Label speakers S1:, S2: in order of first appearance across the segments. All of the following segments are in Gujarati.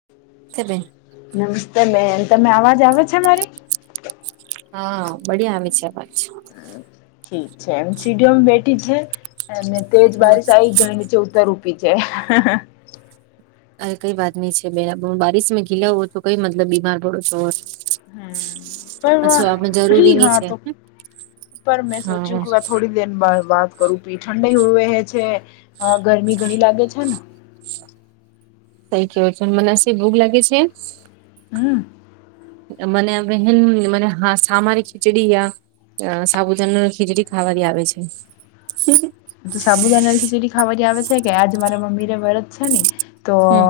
S1: [inaudible]
S2: તે બેન
S1: નમસ્તે બેન તમે અવાજ આવે છે મારી
S2: હા બળિયા આવે છે અવાજ છે.
S1: ઠીક છે એમ સીડીઓમ બેઠી છે અને તેજ
S2: હમ
S1: બારીશ આ જ જેની નીચે ઉતરર પી છેે હ હ
S2: અરે કઈ વાત નઈ છે બે બારિશ માં ઘીલા હો તો કઈ મતલબ બીમાર પડો છ હો
S1: હ પર ફ્રી
S2: ની
S1: હા
S2: છે
S1: તો પર મે
S2: હા
S1: સોચુું થોડી દેર બા વાત કરું પી ઠંડઈ વહે છે ગરમી ઘણી લાગે છે ને
S2: તઈ કેવો છો મનેશે ભોગ લાગે છે એમ
S1: હમ્મ
S2: મનેન મ હ સામારી ખીચડી અ સાબુદાણા નું ખીચડી ખાવા આવે છે.
S1: તો સાબુદાના ખીચડી ખાવાની આવે છે કે આજ મારા મમ્મીને વ્રત છે ને તો
S2: હમ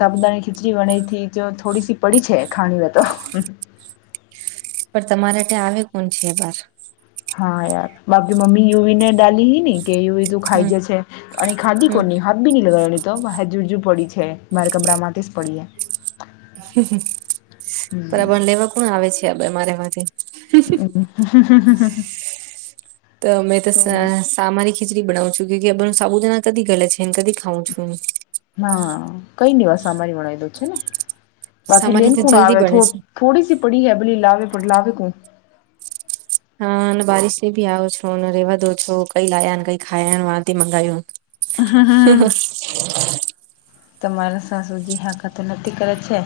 S1: સાબુદાની ખીચડી વનાથી જો થોડી સી પડી છે ખાણી હોય તો
S2: પણ તમારે તે આવે કોણ છે બાર
S1: હા યાર બાપકી મમી યુવીને ડાલી હ ને કે એવીું રીતું ખાઈ
S2: હમ
S1: જાય છે અને ખાદી
S2: હમ
S1: કોની બી ન લગે તો હજુ હજુ પડી છે મારે કમરા માંથી જ પડીએ
S2: પર
S1: હમ્મ,
S2: આબ લેવા કોણ આવે છે આ બે મારેમાંથી
S1: ઓ
S2: તમે તો [unintelligible] મારી ખીચડી બનાવું છું કે કે બધ સાબુદાના કદી ગલેે છે એને કદી ખઉં છું એ
S1: હા કઈ નિ વા સા અમારી વણ દો છે ને બાકી
S2: સામારી તો
S1: લેનકુણ
S2: જલ્દી
S1: આવે તો
S2: બને છે
S1: થોડી સી પડી હ ભલી લલાાવવે પડ લલાવેે કો
S2: હા અને બારિશ ને ભી આવો છો અને રેવા દો છો કઈ લાયા ને કઈ ખાયા વાથી મંગાવો
S1: હ તમારા સાસુજી હાકાત નતી કરે છે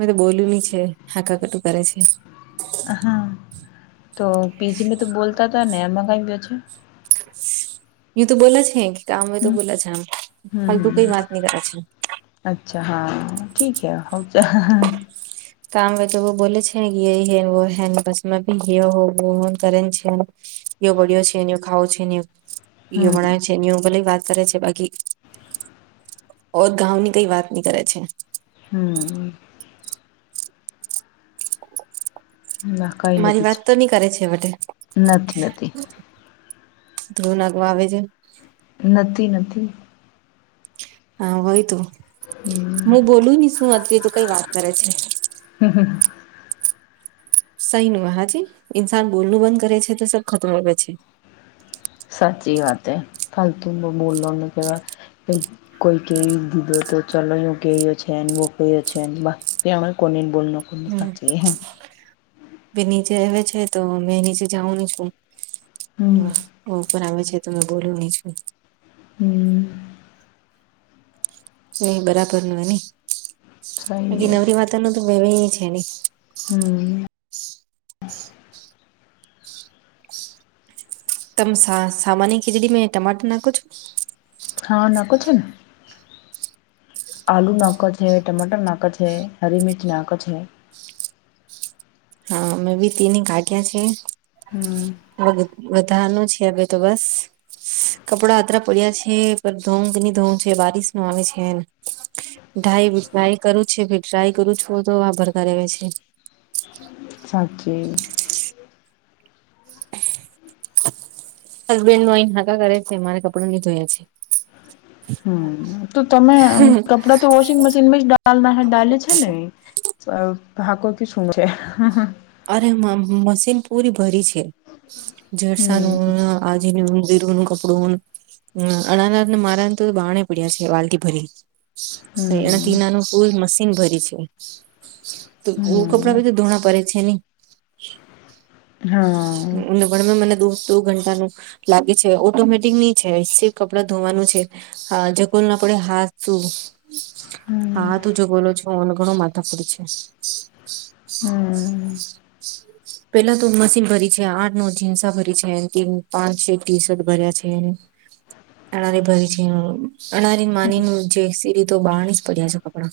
S2: મેં તો બોલ્યું નની છે હાકા કટું કરે છે
S1: હા તો પીજી મે તો બોલતા હતા નનેમ કઈ છેા
S2: યુ તો બોલા છે કામમે તો
S1: હમ્મ,
S2: બોલા છે આમ
S1: હમ્મ,
S2: ફલતુ કઈ વાત
S1: હમ્મ,
S2: ની કરે છે
S1: અચ્છા હા ઠીકે હઉ છે
S2: કામ હોય તો બોલે છેને કે એ હે હે બસમાં ભી હ હો હોન કરે છેન યો બળ્યો છેને ખાવો છે
S1: હમ્મ,
S2: યો [unintelligible] છેની ભલે વાત કરે છે બાકી ઓર ગાંની કઈ વાત નહી કરે છે
S1: હમ ના કઈ
S2: મારી
S1: નથી છે
S2: વાત તો નઈ કરે છે વટે
S1: નથી નથી
S2: ધ્રૂ નાગવા આવે છે
S1: નથી નથી નથી
S2: હા હોય તો હું બોલું ને શું અત તો કઈ વાત કરે છે
S1: હમ હમ
S2: સહી ન હાજી ઇન્સાન બોલનું બંધ કરે છે તો સબ ખતમ આવેે છે
S1: સાચી વાત એ ફાલતું બોલોનું કેવા કઈ કોઈ કવી દીધો તો ચલો એુ ક્યો છેને બ કયો છે ને બ [unintelligible]
S2: બે નીચે આવે છે તો મે નીચે જાઉંની છું
S1: હમ
S2: ઉપર આવે છે તમે બોલો હી છું
S1: [inaudible]
S2: નય બરાબર ન એ ન
S1: સહી
S2: બાકી
S1: હે
S2: નવરી વાતા ન તો મે છે નઈ
S1: હમ્મ
S2: તમ સા સામાન્ય ખીચડી મે ટમાટર નાખો છો
S1: હા નાકછને આલુ નાખો છે ટમાટર નાખો છે હરી મિરચ નાખો છે
S2: હા મેં બી તેની કાઢ્યા છે
S1: હમ
S2: ધાનું છે હવે તો બસ કપડાં અતરા પડ્યા છે પણ ધોં કે ન ધોં છે બારીિશ નો આવે છે ધાય ધાય કરું છે ડ્રાય કરું છું તો વા ભરગેવે છે.
S1: સાચી
S2: હસબેન્ડ નો અહીં હાકા કરે છે મારે કપડો નહી ધોયા છે.
S1: હમ તો તમે કપડાં તો વોશિંગ મશીનમાં જના ડાલે છે ને. હાકોર ક શું છે
S2: અરે મશીન પૂરી ભરી છે જરસાનું આજની ઉંદીરન કપડુંન હ અણાનાને મારાને તો બહારણે પડ્યા છે વાલકી ભરી
S1: હમ હમ
S2: એનાથીનાનું ફૂલ મશીન ભરી છે તો હું ખબર આપણા બધા ધૂણા પે છે નહી
S1: હા
S2: ગમે મને દો દો ઘંટા ન લાગે છે ઓટોમેટિક નની છે સ કપડા ધોવાનું છે હા જગલ ના પડે હાથ શું
S1: હમ
S2: હા તું જો બોલો છોનો ઘણો માથાપુર છે
S1: હમ
S2: પેલા તો મશીન ભરી છે આઠ નવ જીન્સા ભરી છે પાંચ છે ટી શર્ટ ભર્યા છે અરે ભરી છે અનારી માની ન જે સીડી તો બહારણી જ પડ્યા છે કપડાં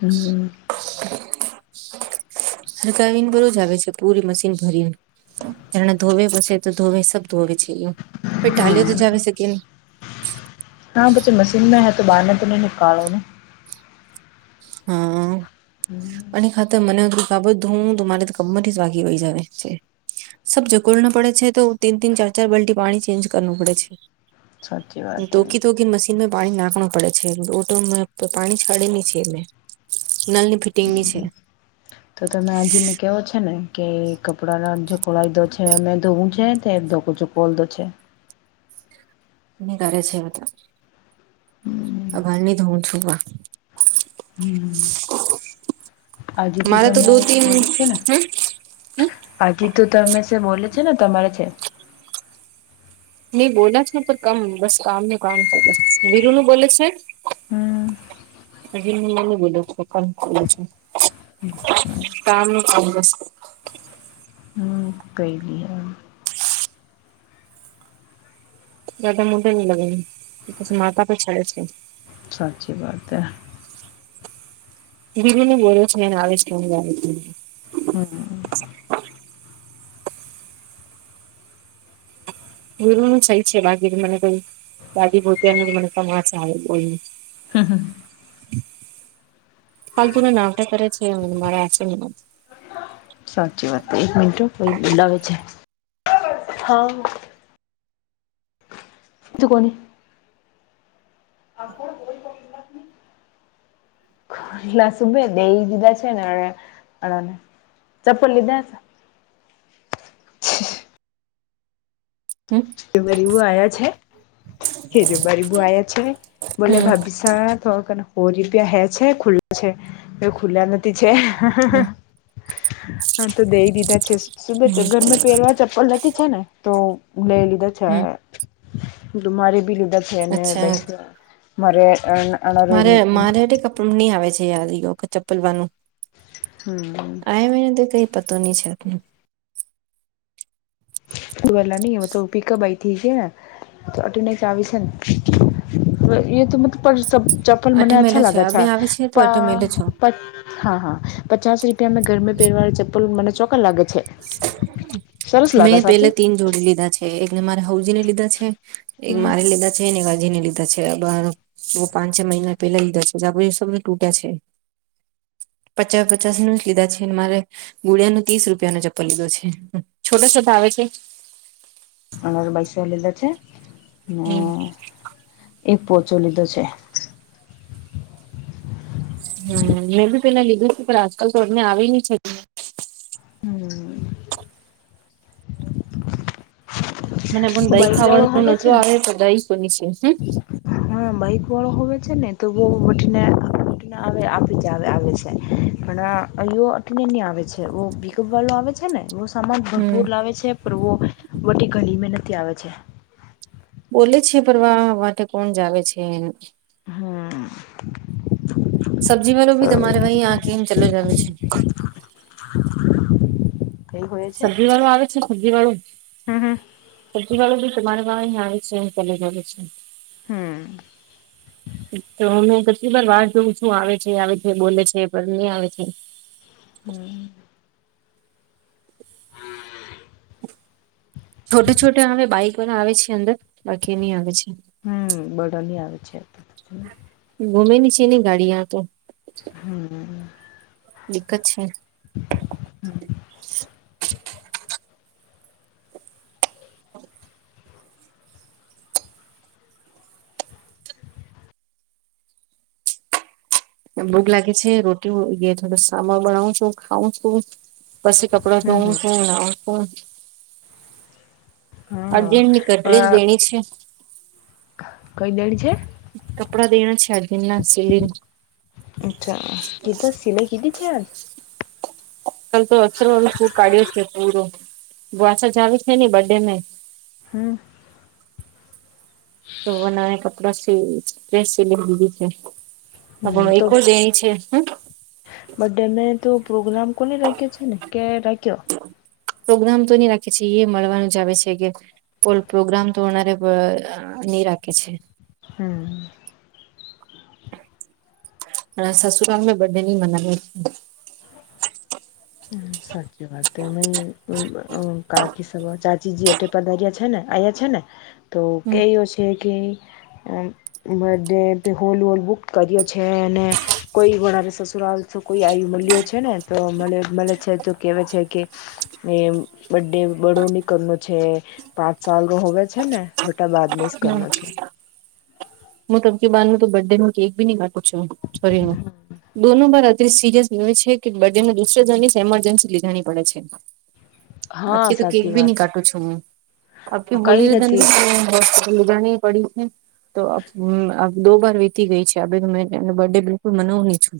S1: હમ
S2: સર કાવન બરો જ આવે પૂરી મશીન ભરીણે ધોવે પછ તો ધોવે સબ ધોવે છે ફ ટાાલઓ
S1: હમ
S2: તો જવી સકે
S1: નાા બચા મશીનમાં હ તો બારના તો ન નિકાલોને
S2: હા
S1: હમ
S2: અને ખાતર મને આ બધું હું મારે કમમર થી વાગી વહી જ છે સબ જકોલ ના પડે છે તો તીન તન ચાર ચાર બલ્ટી પાણી ચેન્જ કરવું પડે
S1: સાચી
S2: છે
S1: વાત હે
S2: તોકી તોકી મસી માં પાણી નાખણ પડે છે રોટો પાણી છાડેલી છે એને નલની ફિટિંગની છે
S1: તો તમે આજીને કેવો છે ને કે કપડાનો જોખળાયદો છે મે ધોવું છે ધો બો તો છે
S2: કરે છે બધા અભારની તો હું છું
S1: હમ આજે તો
S2: મારે
S1: તરે
S2: દો તીન
S1: બોલે છે ને
S2: હમ
S1: આજ તો તમે છે બોલે છે ને તમારે છે
S2: નઈ બોલા જ ન પણ કામ બસ કામ ન કામ છે બસ વિીરુ નું બોલે છે
S1: હમ
S2: આજે નને બોલો સકલ ચલે છે કામ કામ જસ્
S1: કઈલી હ
S2: જદા મોઢે ન લગેછ માતા પે છાડે છે
S1: સાચી વાત હ
S2: બીરુ ું બોલો છે એને આવીશ કેમ ગ
S1: હમ
S2: ગુરુ નું થઈ છે બાકીી મને કઈ દાદી ભોત ન મને સમાસ આવે બોયને
S1: હા હા
S2: પાલ્ગુના નાવટ કરે છે મારે આ છે
S1: સાચી વાત એક મિંટો બોલાવે છે તો કોને [inaudible] યા સુભે દેહી દીધા છે અને ને ચપ્પલ લીધા છે
S2: હમ
S1: હરીવું આયા છે રબારી બુન આયા છે બોલો
S2: હમ
S1: ભાભી શું એલા તો કણ પોચ રૂપિયા હે છે ખુલ્લા છે એ ખુલ્લા નથી છે હા તો દેઈ દીધા છે સુભ
S2: હમ
S1: ઘરમાં પહેરવા ચપ્પલ જ છે ને તો લઈ
S2: હમ
S1: લીધા છે મારે ભી લીધા છે ને
S2: અચ્છા
S1: પૈસા મારે અન અને લઈન
S2: તુમ ની આવે છે યાદ એ વખત ચપલવાનું
S1: હમ.
S2: કાઈ ની તો કાઈ પતો ની છે આપ
S1: વેલા ની અવતું તું કી કા બાઈ તિક હે. થોટ ને ચાવી સે ન [unintelligible] પણ મને
S2: અઠમેલો
S1: અચ્છા
S2: છે
S1: લાગ છ,
S2: હવે આવે છે તો
S1: તા
S2: અઠમેલો છો
S1: હા, હા, પચાસ રૂપિયા મેં ઘરમે પહેરવાળી ચપ્પલ મને ચોક્ખા લાગે છે. સરસ લાગે
S2: મેં પેલે
S1: સાચી
S2: તીન જોડી લીધા છે, એકને મારે હવજીને લીધા છે. એક
S1: હમ
S2: મારી લીધા છે ને હવજીને લીધા છે અબ હા વો પાંચ છ મહિના પેલા લીધા છે, [unintelligible] તૂટા છે. પચા-પચાસનું જ લીધા છે, ને મારે બોળિયાનું ત્રીસ રૂપ તેનો ચપ્પલ લીધો છે, છોટો-છોટો આવે છે.
S1: અને રો બાયસો લીધો છે, ને
S2: હમ
S1: એક પોછો લીધો છે.
S2: હમ. [unintelligible] પેલા લીધું તું ખરા કલ [unintelligible] તો મે આવેલી છે.
S1: હમ.
S2: મને પણ દહી
S1: બાઈક વાળો
S2: ખાવાનું
S1: છે
S2: નતું
S1: ને
S2: આવે તો દહી તો [unintelligible] હમ.
S1: હા, માઈકવાળો હોવે છે ને, તો બઉ વટીના આ વટીના આવે આપી જા આવે આવે છે. ઘણા અયો અઠનેની આવે છે, વો પિકઅપ વાલો આવે છે ને વો સામાન
S2: હમ
S1: ભરપૂર લાવે છે. પ્રો વટી ગલીમે નથી આવે છે.
S2: બોલે છે ફરવા વાટે કોણ જાવે છે ન.
S1: હાં.
S2: સબ્જી વાળું બી તમારે વહી આ કેમ ચલો જાવે છે.
S1: [inaudible] છે
S2: સબ્જી વાળો આવે છે, સબ્જી વાડો.
S1: હમ હમ
S2: સબ્જી વાડો બી તમારે વાહી આવે છે ન ચલો જાવે છે ન.
S1: હમ
S2: તોનું પ તે દાર વાર જોવુ છું, આવે છે, આવે છે, બોલે છે, પર ની આવે છે.
S1: હમ.
S2: છોટુ છોટે આવે બાઈક વારા આવે છે અંદર, બાકી ની આવે છે.
S1: હમ, બધા ની આવે છે એ તો.
S2: ગોમે ની છે ની ગાડી આ તો.
S1: હમ.
S2: એક જ છે.
S1: હમ [unintelligible]
S2: ને ભૂખ લાગે છે, રોટી હો [unintelligible] થોડુ સામા બનાવુ છું, ખાઉ છું. પછી કપડા ધોવું
S1: હમ
S2: શું, નાઉં શું.
S1: હમ, હઅ
S2: છે
S1: કઈ દડી છે?
S2: કપડા દેના છે, આજ ના સીલીન
S1: અચ્છા, કીધા સિલાઈ કીધી છે આજ.
S2: કલ તો અસરો શૂર કાઢ્યો છે પૂરો, પાછો જાવે છે ને બડે મેં.
S1: હમ [unintelligible]
S2: તો વનાવે કપડા સીલ, તે સીલાઈ દીધું તુ. આપણો એકો જ [unintelligible] છે હન.
S1: બડે મેં તો પ્રોગ્રામ કોને રાખ્યો છે ને કે રાખ્યો.
S2: પ્રોગ્રામ તો ની રાખે છે એ મળવાનું જ આવે છે કે તોલ પ્રોગ્રામ તો અનારે પ ની રાખે છે.
S1: હમ.
S2: અ સસુરાલ મે બર્ડેની મનાવે
S1: સાચી વાત તમે કાકી સબ ચાચી જે એટ પધાર્યા છે ને આવ્યા છે ને તો
S2: હમ
S1: કયો છે કે birthday hall hall book કરીએ છે અને કોઈ ઘરે સસુરાાલ કોઈ આયુ મળ્યો છે ને તો મળે છે તો કેવા છે કે એ બે બડો નીકર ન છે પાંચ સાલ ન હોવે છે ને બટા બાદમાંઇ
S2: હમ
S1: કરના છે
S2: હું તમકે બહાર ન તો બર્થ ડે ન કેક બી નહી વાું છું છોરી ન દોનો બાર અત્રી સિરિયસ ન છે કે બને દુસરે જણની એમરજન્સી લીધાની પડે છે [inaudible] આપ
S1: હા
S2: કે તો કેક
S1: સાચી
S2: ભ ન
S1: વાત
S2: કાટું છું હું અ કે
S1: કઈ
S2: હોલીન
S1: નથી જ
S2: લધાની પડી છે તો હમ દો બાર વીતી ગઈ છે આે તો મે એનો બર્થ ડે બિલકુલ મનાવ નહી છું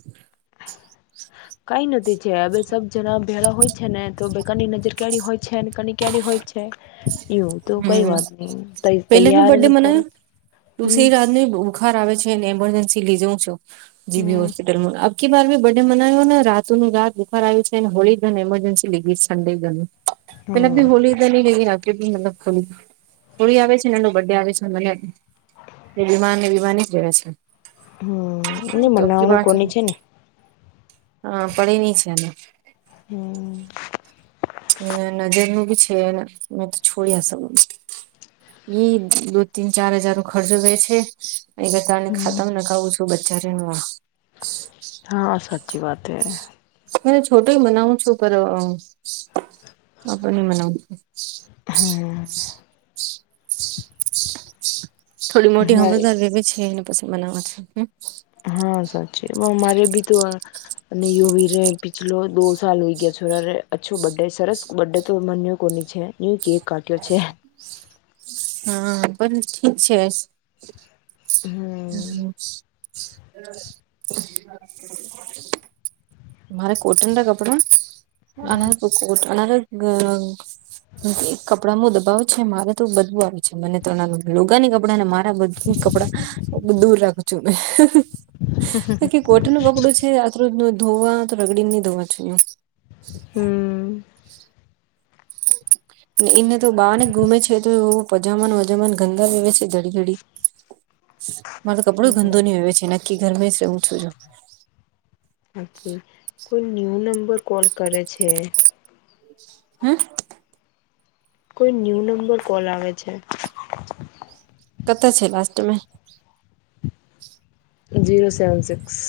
S1: કઈ નથી છે અ સબ જણા ભેળા હોય છે ને તો કની નજર કેારી હોય છે કન કે્યારેારી હોય છે એવું તો કઈ
S2: હમ
S1: વાત નઈ તૈયાર ન કરો
S2: તું સ
S1: હમ
S2: રાત ન બુખાર આવે છે અનેને એમરજન્સી લઈ જઉં છો જીબી
S1: હમ
S2: હોસ્પિટ અખીાર બી બર્ ડે મનાવ્યો ને રાતુની રાત બુખાર આવ્યું છે અને હોળી ધન એમરજન્સી લીધી છે ઠંડે ગને પેલાી
S1: હમ
S2: હોળલી લેવી રાખ મતલબ ખો ફોી આવે છે એ બર્ડે આવે છે મને એ બીમાન ને બીમાની જ રહે છે
S1: હમ એ
S2: તો
S1: બનાવણું કોની છે ને
S2: હા પડીે ની છે એને
S1: હમ
S2: ના નજરનું બી છે મે તો છોડી ના શકું દો તીન ચાર હજાર ખર્ચો ગે છે એ બધાને
S1: હમ
S2: ખાતામ ન ખાવું છું બજારનું
S1: હા સાચી વાત હૈ
S2: મને છોટુંય મનાવું છું પર આપ મનાવું છું [unintelligible]
S1: હમ
S2: થોડી મોટી
S1: મારે
S2: હમદાર લેવી છે એને પ બનાવવા છે
S1: હા સાચી અરે ભી તો અને યોવી રે પિછલો દો સાલ હોય ગયા છોરા રે અછો બે સરસ બર્ડે તોને ન્યૂ કોની છે ન્યુ કેક કાટ્યો છે
S2: હા પણ ઠીક છે હમ હમ મારે કોટન ના કપડા અલગ અલરગ મ એક કપડામાં દબાવ છે મારે તો બધું આવે છે મને ત્ર લોગાની કપડા ને મારા બધ કપડા દૂર રાખું છુંકી કોટન નું કપડું છે રાજ ધોવા તો રગડીને નહી ધવા જો
S1: હમ
S2: એને તો બહને ગુમે છે તો એ પજામાન વજામાન ગંદા વવે છે મારો કપડો ગંદો નહી હો છે નકી ઘરમે જ રું છું
S1: હી કોઈ ન્યુ નંબર કોલ કરે છે
S2: હમ
S1: કોઈ ન્યૂ નંબર કોલ આવે છે
S2: કત છે લાસ્ટ મે
S1: જઝીરો સેવન સિક્સ